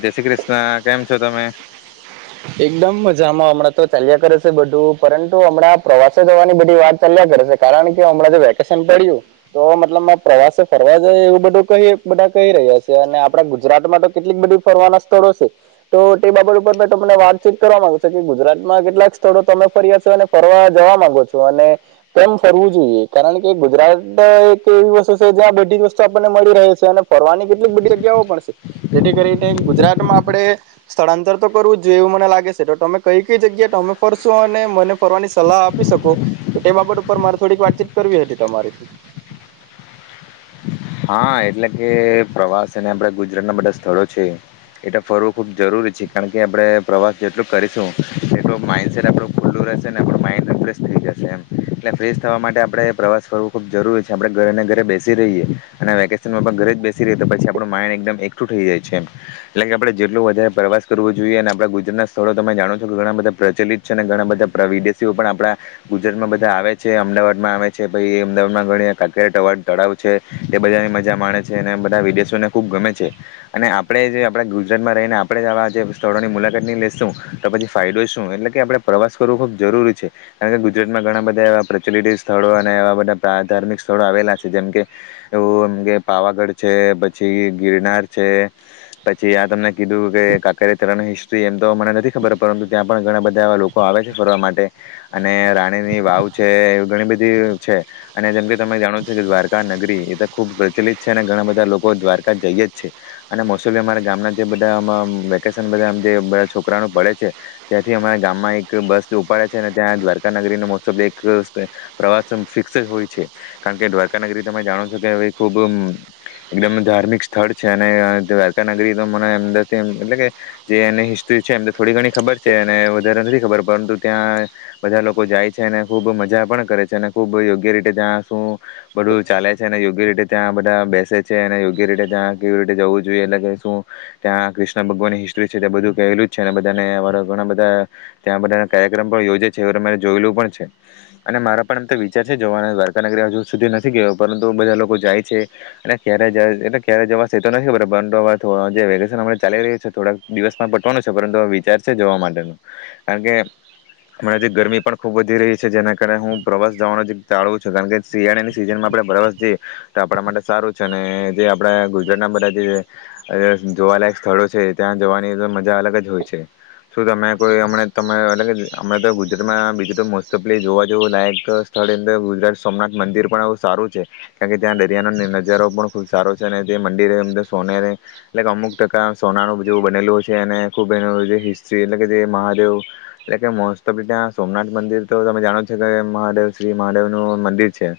જય શ્રી કૃષ્ણ કેમ છો તમે. એકદમ મજામાં હમણાં તો ચાલ્યા કરે છે બધું પરંતુ હમણાં પ્રવાસે જવાની બધી વાત ચાલ્યા કરે છે કારણ કે હમણાં તો વેકેશન પડ્યું તો મતલબ પ્રવાસે ફરવા જાય એવું બધું કહી બધા કહી રહ્યા છે અને આપડા ગુજરાતમાં તો કેટલીક બધી ફરવાના સ્થળો છે તો તે બાબત ઉપર. તમને વાતચીત કરવા માંગો છે કે ગુજરાતમાં કેટલાક સ્થળો તમે ફર્યા છો અને ફરવા જવા માંગો છો અને કેમ ફરવું જોઈએ કારણ કે ગુજરાત એક એવી વસ્તુ છે જ્યાં બધી જ વસ્તુ આપને મળી રહે છે અને ફરવાની કેટલીક બધી જગ્યાઓ પણ છે જેથી કરીને ગુજરાતમાં આપણે સ્થળાંતર તો. કરવું જોઈએ એવું મને લાગે છે તો તમે કઈ કઈ જગ્યાએમે ફરશો અને મને ફરવાની સલાહ આપી શકો તો તે બાબત ઉપર મારે થોડીક વાતચીત કરવી હતી તમારીથી. હા એટલે કે પ્રવાસ અને આપડા ગુજરાતના બધા સ્થળો છે એટ ફરવું ખૂબ જરૂરી છે કારણ કે આપણે પ્રવાસ જેટલો કરીશું એટલો માઈન્ડસેટ આપણું ખુલ્લું રહેશે ને આપણું માઈન્ડ રિફ્રેશ થઈ જશે એમ એટલે ફ્રેશ થવા માટે આપણે પ્રવાસ ફરવો ખૂબ જરૂરી છે આપણે ઘરે ઘરે બેસી રહીએ. અને વેકેશનમાં પણ ઘરે જ બેસી ર તો પછી આપણું માઇન્ડ એકદમ એકઠું થઈ જાય છે એટલે કે આપણે જેટલો વધારે પ્રવાસ કરવો જોઈએ અને આપણા ગુજરાત ના સ્થળો તમે જાણો છો કે ઘણા બધા પ્રચલિત છે અને ઘણા બધા વિદેશીઓ પણ આપણા ગુજરાતમાં બધા આવે છે અમદાવાદમાં આવે છે પછ અમદાવાદમાં ઘણી કારા ટર તળાવ છે. તે બધાની મજા મા છે અને બધા વિદેશોને ખૂબ ગમે છે અને આપણે જે આપણે ગુજરાતમાં રહીને આપણે આવા જે સ્થળોની મુલાકાતની લઈશું તો પછી ફાયદો શું એટલે કે આપણે પ્રવાસ કરવો ખૂબ જરૂરી છે કારણ કે ગુજરાતમાં ઘણા બધા એવા પ્રચલિત સ્થળો અને એવા બધા ધાર્મિક સ્થળો આવેલા છે જેમ કે. એવું એમ કે પાવાગઢ છે પછી ગિરનાર છે પછી આ તમને કીધું કે કાકેરેતરાની હિસ્ટ્રી એમ તો મને નથી ખબર પરંતુ ત્યાં પણ ઘણા બધા એવા લોકો આવે છે ફરવા માટે અને રાણીની વાવ છે એવી ઘણી બધી છે અને જેમ કે તમે જાણો છો કે દ્વારકા નગરી એ. ખૂબ પ્રચલિત છે અને ઘણા બધા લોકો દ્વારકા જઈએ જ છે અને મોસ્ટ ઓફલી અમારા ગામના જે બધા વેકેશન બધા જે બધા છોકરાનું પડે છે ત્યાંથી અમારા ગામમાં એક બસ ઉપાડે છે અને ત્યાં દ્વારકા નગરીનો મોસ્ટ ઓફલી એક પ્રવાસ ફિક્સ જ હોય છે કારણ કે દ્વારકા નગરી તમે જાણો છો. કે ખુબ એકદમ ધાર્મિક સ્થળ છે અને દ્વારકા નગરી તો મનેમ એ કે જે એની હિસ્ટ્રી છે એમ થોડી ઘણી ખબર છે અને વધારે નથી ખબર પરંતુ ત્યાં બધા લોકો જાય છે અને ખુબ મજા પણ કરે છે અને ખુબ યોગ્ય રીતે ત્યાં શું બધું ચાલે છે. યોગ્ય રીતે ત્યાં બધા બેસે છે અને યોગ્ય રીતે ત્યાં કેવી રીતે જવું જોઈએ એટલે કે શું ત્યાં ક્રષ્ણ ભગવાનની હિસ્ટ્રી છે બધું કેલું છે અને બધા અ ઘણા બધા ત્યાં બધા કાર્યક્રમ પણ યોજે છે એરે જોયેલું પણ છે અને મારા પણ અમ તો વિચાર છે જોવાના દ્વારકા નગરી હજુ સુધી નથી ગયો. પરંતુ બધા લોકો જાય છે અને ક્યારે એટલે ક્યારે જવા તો નથી ખબર પરંત હવે જે વેકેશન ચાલી રહ્યું છે થોડાક દિવસમાં પટવાનું છે પરંતુ હ વિચાર છે જોવા માટેનો કારણ કે હણા જે ગરમી પણ ખૂબ વધી રહી છે જેના કારણે હું પ્રવાસ જવાનું ચાળવું છું કારણ કે શિયાળાની સિઝનમાં આપણે. બરાબર જી તો આપણા માટે સારું છે અને જે આપણા ગુજરાતના બધા જે જોવાલાયક સ્થળો છે ત્યાં જવાની તો મજા અલગ જ હોય છે શું તમે કોઈ અમણા તમે અલગ અમમે તો ગુજરાતમાં બીજું તો મોસ્ટ ઓફ્લી જોવા જેવું લાયક સ્થળંદર ગુજરાત સોમનાથ મંદિર પણ આવું સારું. કારણ કે ત્યાં દરિયાનો નજારો પણ ખુબ સારો છે અને જે મંદિર સોને એટલે અમુક ટકા સોનાનું જેવું બનેલું છે અને ખુબ એનું જે હિસ્ટ્રી એટલે કે જે મહાદેવ એટલે કે મોસ્ટ ઓફ ત્યાં સોમનાથ મંદિર તો તમે જાણો જો કે મહાદેવ શ્રી મહાદેવનું મંદિર. છે.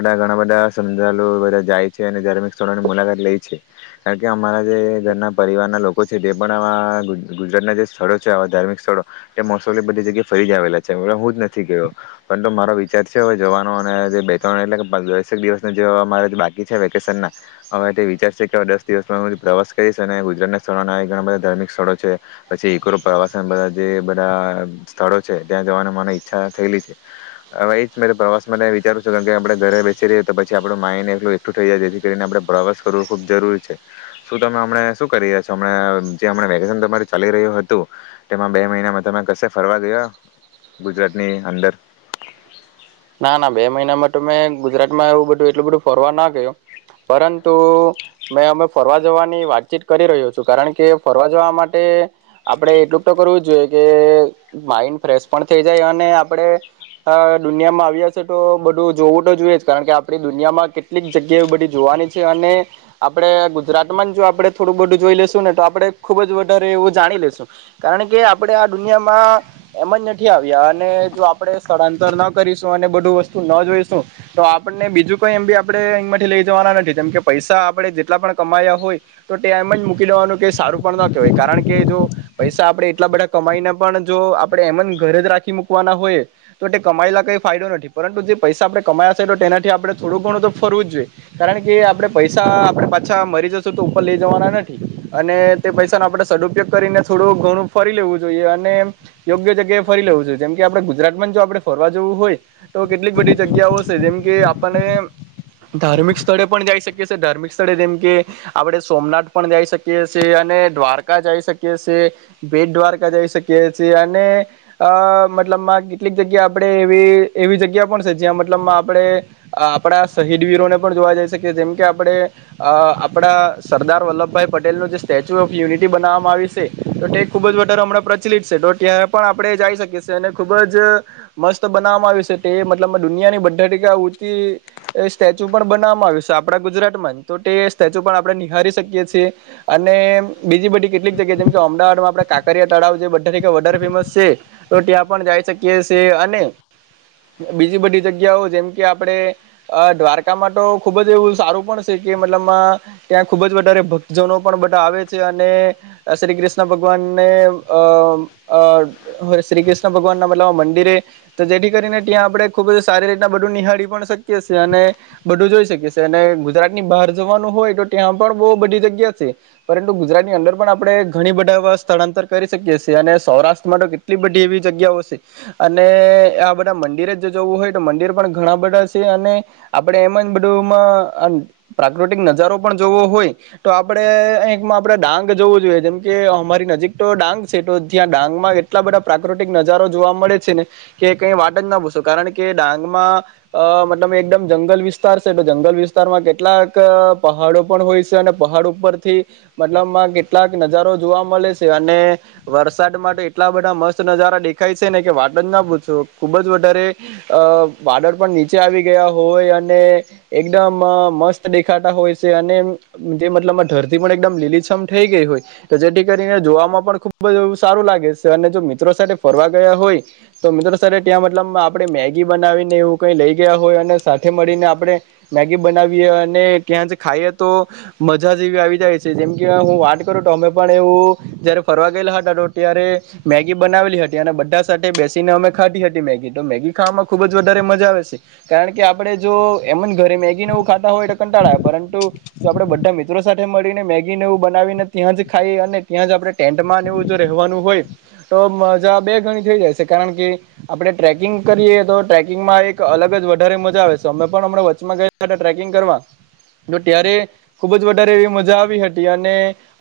ઘણા બધા શ્રદ્ધુ બધા જાય છે અને ધાર્મિક સ્થળોની મુલાકાત લે છે કારણ કે અમારા જે ઘરના પરિવારના લોકો છે તે પણ આવા ગુજરાતના જે સ્થળો છે આવા ધાર્મિક સ્થળો તે મોસલી બધી જગ્યાએ ફરી જ આવેલા છે હું જ નથી કે્યો પરંતુ મારો વિચાર છે હવે જવાનો અને. ત્રણ એટલે કે દસેક દિવસ જે અમારા જે બાકી છે વેકેશન ના હવે તે વિચારશે કે હવે દસ દિવસમાં હું પ્રવાસ કરીશ અને ગુજરાતના સ્થળોના ઘણા બધા ધાર્મિક સ્થળો છે. પછી કરો પ્રવાસન બધા. જે બધા સ્થળો છે ત્યાં જવાની મને ઈચ્છા થયેલી છે હવે એજ પ્રવાસ વિચારું. કારણ કે આપણે ઘરે બેસી રહીએ તો પછી આપડું માઇન્ડ એટલું એકઠું થઈ જાય જેથી કરીને આપડે પ્રવાસ કરવું ખુબ જરૂરી છે શું તમે હમ શું કરી રહ્યા છોમ જેમ વેકેશન તમારું ચાલી રહ્યું હતું તેમાં બે મહિનામાં તમે કશે ફરવા ગયા ગુજરાતની અંદર. ના ના બે મહિના માટે મેં ગુજરાતમાં એવું બધું એટલું બધું ફરવા ના ગું પરંતુ મેં અમે ફરવા જવાની વાતચીત કરી રહ્યો છું કારણ કે ફરવા જવા માટે આપડે એટલું તો કરવું જ જોઈએ કે માઇન્ડ ફ્રેશ પણ થઇ જાય અને આપણે. દુનિયામાં આવ્યા છે તો બધું જોવું તો જોઈએ જ કારણ કે આપણી દુનિયામાં કેટલીક જગ્યાએ એ બધી જોવાની છે અને આપણેે ગુજરાતમાં જ જો આપણે થોડું બધું જોઈ લેશું ને તો આપડણે ખુબ જ વધારે એવું જાણી લેશું કારણ કે આપણે આ દુનિયામાં એમ જ નથી આવ્યા અને જો આપણે સ્થળાંતરના. બધું વસ્તુ ના જોઈશું તો આપણને બીજું કઈ એમ બી આપણે એહીમાં લઈ જવાના નથી જેમ કે પૈસા આપણે જેટલા પણ કમાયા હોય તો તે એમ જ મૂકી દેવાનું કે સારું પણ ના કહેવાય કારણ કે જો પૈસા આપણે એટલા બધા કમાઈને પણ જો આપણે એમ જ ઘરે જ રાખી મૂકવાના હોય તો તે કમાયલા. કઈ ફાયદો નથી પરંતુ જે પૈસા આપણે કમાયા છે તો તેનાથી આપણે થોડું ઘણું તો ફરવું જ જોઈએ કારણ કે આપણે પૈસા આપણે પાછા મરી જશું તો ઉપર લઈ જવાના નથી અને તે પૈસાનો આપણે સદઉપયોગ કરીને થોડું ઘણું ફરી લેવું જોઈએ અને યોગ્ય જગ્યાએ ફરી લેવું જોઈએ જેમ કે આપણે ગુજરાતમાં જ જો આપણે ફરવાએ. વ હોય તો કેટલીક બધી જગ્યાઓ છે જેમકે આપણે ધાર્મિક સ્થળે પણ જઈ શખે ધાર્મિક સ્થળે જેમકે આપણે સોમનાથ પણ જઈ શકીએ છેએ અને દ્વારકા જઈ શકીએી ભેટ દ્વારકા જઈ શકીએીએ અને મતલબમાં કેટલીક જગ્યા. આપણે એવી એવી જગ્યા પણ છે જ્યાં મતલબમાં આપણે આપણા શહીદવીરોને પણ જોવા જઈ શકીએ જેમ કે આપણે આપણા સરદાર વલ્લભભાઈ પટેલનું જે સ્ટેચ્યુ ઓફ યુનિટી બનાવવામાં આવી છે તો તે ખૂબ જ વધારેો હમણાં પ્રચલિત છે તો ત્યાં પણ આપણે જઈ શકીએ છીએ અને ખૂબ જ. મસ્ત બનાવામાં આવ્યું છે તે મતલબ દુનિયાની બધા ટકા ઊંચી, સ્ટેચ્યુ પણ બનાવવામાં આવ્યું છે આપડા ગુજરાત માં તો તે સ્ટેચ્યુ પણ આપણે નિહળારી શકીએ છીએ, અને બીજી બધી કેટલીક જગ્યાએ જેમ કે અમદાવાદમાં આપણે કાકરિયા તળાવ જે બધા ટ વધારે ફેમસ છે, તો ત્યાં પણ જઈ શકીએ છીએ અને બીજી બધી જગ્યાઓ જેમ કે આપણે, દ્વારકામાં તો ખુબ જ એવું સારું પણ છે કે મતલબમાં, ત્યાં ખુબ જ વધારે ભક્તજનો પણ બધા આવે છે અને, શ્રી કૃષ્ણ ભગવાનને અ શ્રી કૃષ્ણ ભગવાન ના મતલબ મંદિરે તો જેથી કરીને ત્યાં આપણે ખૂબ જ સારી રીતના બધું નિહાળી પણ શકીએ છીએ અને, બધું જોઈ શકીએ અને ગુજરાતની બહાર જવાનું હોય તો ત્યાં પણ બહુ બધી જગ્યા છે, પરંતુ ગુજરાતની અંદર પણ આપણે ઘણી બધા એવા સ્થળાંતર કરી શકી છીએ અને સૌરાષ્ટ્રમાં તો કેટલી બધી એવી જગ્યાઓ છે, અને આ બધા મંદિરે જ જોવું હોય તો મંદિર પણ ઘણા બધા છે અને, આપણેે એમ જ બધુંમાં પ્રાકૃતિક નજારો પણ જોવો હોય, તો આપડે અહીંકમાં આપડે ડાંગ જોવું જોઈએ જેમ કે અમારી નજીક તો ડાંગ છે તો જ્યાં ડાંગ માં એટલા બધા પ્રાકૃતિક નજારો જોવા મળે છે ને. કે કઈ વાટ જ ના પૂછો કારણ કે ડાંગમાં, અ મતલબ એકદમ જંગલ વિસ્તાર છે તો જંગલ વિસ્તારમાં કેટલાક પહાડો પણ હોય છે અને પહાડ ઉપરથી, મતલબમાં કેટલાક નજારો જોવા મળે છે અને, વરસાદ માટે એટલા બધા મસ્ત નજારા દેખાય છે ને કે વાટ જ ના પૂછ જો ખુબ જ વધારે અ બડર પણ નીચે આવી ગયા હોય અને એકદમ મસ્ત દેખાતા હોય છે અને જે મતલબમાં રતી પણ એકદમ લીલીછમ થઈ ગઈ હોય તો જેથી કરીને જોવામાં પણ ખૂબ જ સારું લાગે છે અને જો મિત્રો સાથે ફરવા ગયા હોય તો મિત્રો સર ત્યાં મતલબ આપણે મેગી બનાવીને એવું કંઈ લઈ ગયા હોય અને સાથે મળીને આપણે મેગી બનાવીએ અને ત્યાં જ ખાઈએ તો મજા જે એવી આવી જાય છે જેમ કે હું વાત કરું તો અમે પણ એવું જયારે ફરવા ગયેલા હતા તો ત્યારે મેગી બનાવેલી હતી અને બધા સાથે બેસી ને અમે ખાતી હતી મેગી તો મેગી ખાવામાં ખુબ જ વધારે મજા આવે છે કારણ કે આપણેે જો એમ જ ઘરે મેગીને એવું ખાતા હોય તો કંટાળા આવે પરંતુ જો આપડણે બધા મિત્રો સાથે મળીને મેગીને એવું બનાવીને ત્યાં જ ખાઈ અને ત્યાં જ આપણે ટેન્ટમાંને એવું જો રહેવાનું હોય તો મજા બે ઘણી થઈ જાય છે આપણે ટ્રેકિંગ કરીએ તો ટ્રેકિંગમાં એક અલગ જ વધારે મજા આવે છે અમે પણ વચ્ચમાં ગયા હતા ટ્રેકિંગ કરવા તો ત્યારે ખુબ જ વધારે એવી મજા આવી હતી અને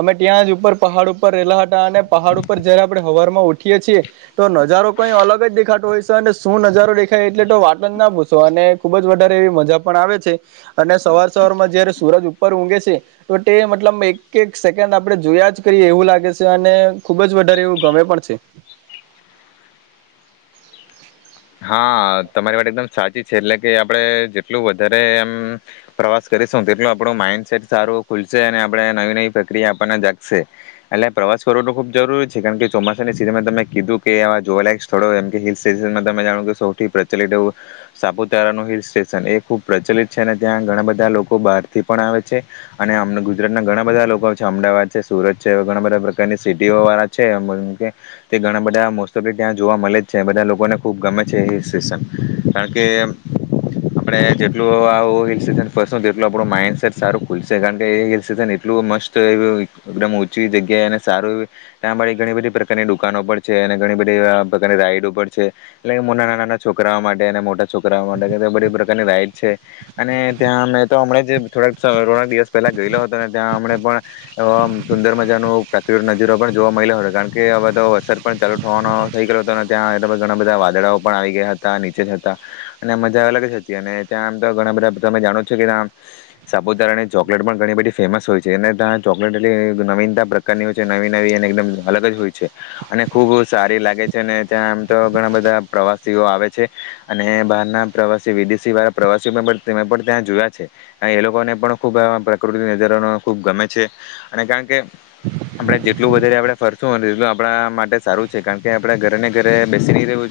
અમે ત્યાં જ ઉપર પહાડ ઉપર રહેલા હતા અને પહાડ ઉપર જયારે આપણે હવારમાં ઉઠીએ છીએ તો નજારો કઈ અલગ જ દેખાતું હોય છે અને શું નજારો દેખાય એટલે તો વા ના પૂછો અને ખુબ જ વધારે એવી મજા પણ આવે છે અને સવાર સવારમાં જયારે સુરજ ઉપર ઊઘે છે તો તે મતલબ એક એક સેકન્ડ આપણે જોયા જ કરીએ એવું લાગે છે અને ખુબ જ વધારે એવું ગમે પણ છે હા તમારી માટે એકદમ સાચી છે એટલે કે આપડણે જેટલું વધારે એમ પ્રવાસ કરીશું તેટલું આપણું માઈન્ડસેટ સારું ખુલશે અને આપણે નવી નવી પ્રક્રિયા આપવાને જાગશે એટલે પ્રવાસ કરવોનું ખૂબ જરૂરી છે કારણ કે ચોમાસાની સિઝનમાં તમે કીધું કે આ જોવા લયક થોડો એમ હિલ સેશનમાં સૌથી પ્રચલિત એવું સાપુતારાનુંું હિલ સ્ટેશન એ ખુબ પ્રચલિત છે અને ત્યાં ઘણા બધા લોકો બહાર થી પણ આવે છે અનેમ ગુજરાત ના ઘણા બધા લોકો છે અમદાવાદ છે સુરત છે ઘણા બધા પ્રકારની સિટીઓ વાળા છે તે ઘણા બધા મો ઓફ ત્યાં જોવા મળે જ છે બધા લોકોને બ ગમે હિલ સ્ટેશન કારણ કે આપણે જેટલું હિલ સ્ટેશન ફસ તેટલું આપણું માઇન્ડસેટ સારું ખુલશે કારણ કે એ હિલ સ્ટેશન એટલું મસ્ત એ એકદમ છી જગ્યા સારું એ ત્યાં ઘણી બધી પ્રકારની દુકાનો પણ છે અને ઘણી બધી પ્રકારની રાઈડ પર છે એટલે કે નાના નાના છોકરાઓ માટે અને મોટા છોકરાઓ માટે કે બધી પ્રકારની રાઈડ છે અને ત્યાં મેં તો હમ જે થોડાક થોડાક દિવસ પહેલા ગયેલો હતો ને ત્યાં હમણે પણ સુંદર મજાનો પ્રાકૃ નજરો પણ જોવા મળ્યો હતો કારણ કે હવે તો વરસાદ પણ ચાલુ થવાનો થઈ ગયો હતો ત્યાં એટ ઘણા બધા દડા પણ આવી ગયા હતા નીચે જ હતા અને મજા અલગ જ હતી અને ત્યાં આમ તો ઘણા બધા તમે જાણો છો કે ત્યાં સાપુતારાની ચોકલેટ પણ ઘણી બધી ફેમસ હોય છે અને ત્યાં ચોકલેટ એટલી નવીનતા પ્રકારની હોય છે નવી નવી અને એકદમ અલગ જ હોય છે અને ખૂબ સારી લાગે છે અને ત્યાં આમ તો ઘણા બધા પ્રવાસીઓ આવે છે અને બહારના પ્રવાસી વિદેશી વાળા પ્રવાસીઓ પણ ત્યાં જોયા છે એ લોકોને પણ ખૂબ પ્રકૃતિ નજાર ખૂબ ગમે છે અને કારણ કે આપણે જેટલું વધારે આપણે ફરશું હો એટલું આપણા માટે સારું છે કારણ કે આપણે ઘરે ને ઘરે બેસી રહ્યું છે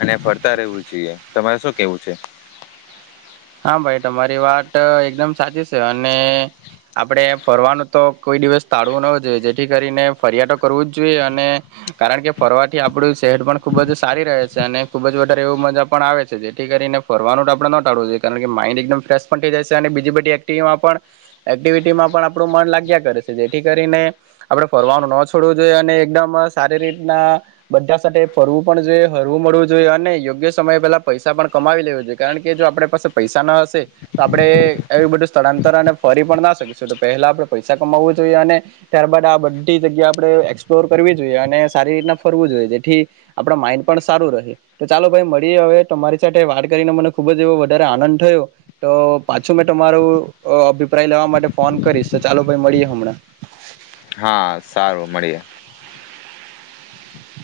અને ફરતા રહેવું જોઈએ તમારે શું કેવું છે હા ભાઈ તમારી વાત એકદમ સાચી છે અને આપડે ફરવાનું તો કોઈ દિવસ ટાળવું ન જોઈએ જેથી કરીને ફરિયા તોો કરવું જ જોઈએ અને કારણ કે ફરવાથી આપડું શહેર પણ ખુબ જ સારી રહે છે અને ખુબ જ વધારે એવું મજા પણ આવે છે જેથી કરીને ફરવાનું આપડણે ન ટાળવું જોઈએ કારણ કે માઈન્ડ એકદમ ફ્રેશ પણ થઈ જાય છે અને બીજી બધી એક્ટમાં પણ એક્ટિવિટીમાં પણ આપણું મન લાગ્યા કરે છે જેથી કરીને આપણે ફરવાનું ન છોડવું જોઈએ અને એકદમ સારી રીતના બધા સાથે ફરવું પણ જોઈએ હરવું મળવું જોઈએ અને યોગ્ય સમય પહેલા પૈસા પણ કમાવી લેવ જોઈએ કારણ કે જો આપણે પાસે પૈસા ના હશે તો આપડે એું બધું સ્થળાંતર અને ફરી પણ ના શકીશું તો પહેલા આપણેે પૈસા કમાવું જોઈએ અને ત્યારબાદ આ બધી જગ્યા આપણે એક્સપ્લોર કરવી જોઈએ અને સારી રીતના ફરવું જોઈએ જેથી આપડા માઇન્ડ પણ સારું રહે તો ચાલો ભાઈ મળીએ હવે તમારી સાથે વાત કરીને મને ખૂબ જ એવ વધારે આ થયું તો પાછું મેં તમારું અભિપ્રાય લેવા માટે ફોન કરીશ તો ચાલો ભાઈ મળીએ હમણાં હા સારું મળીએ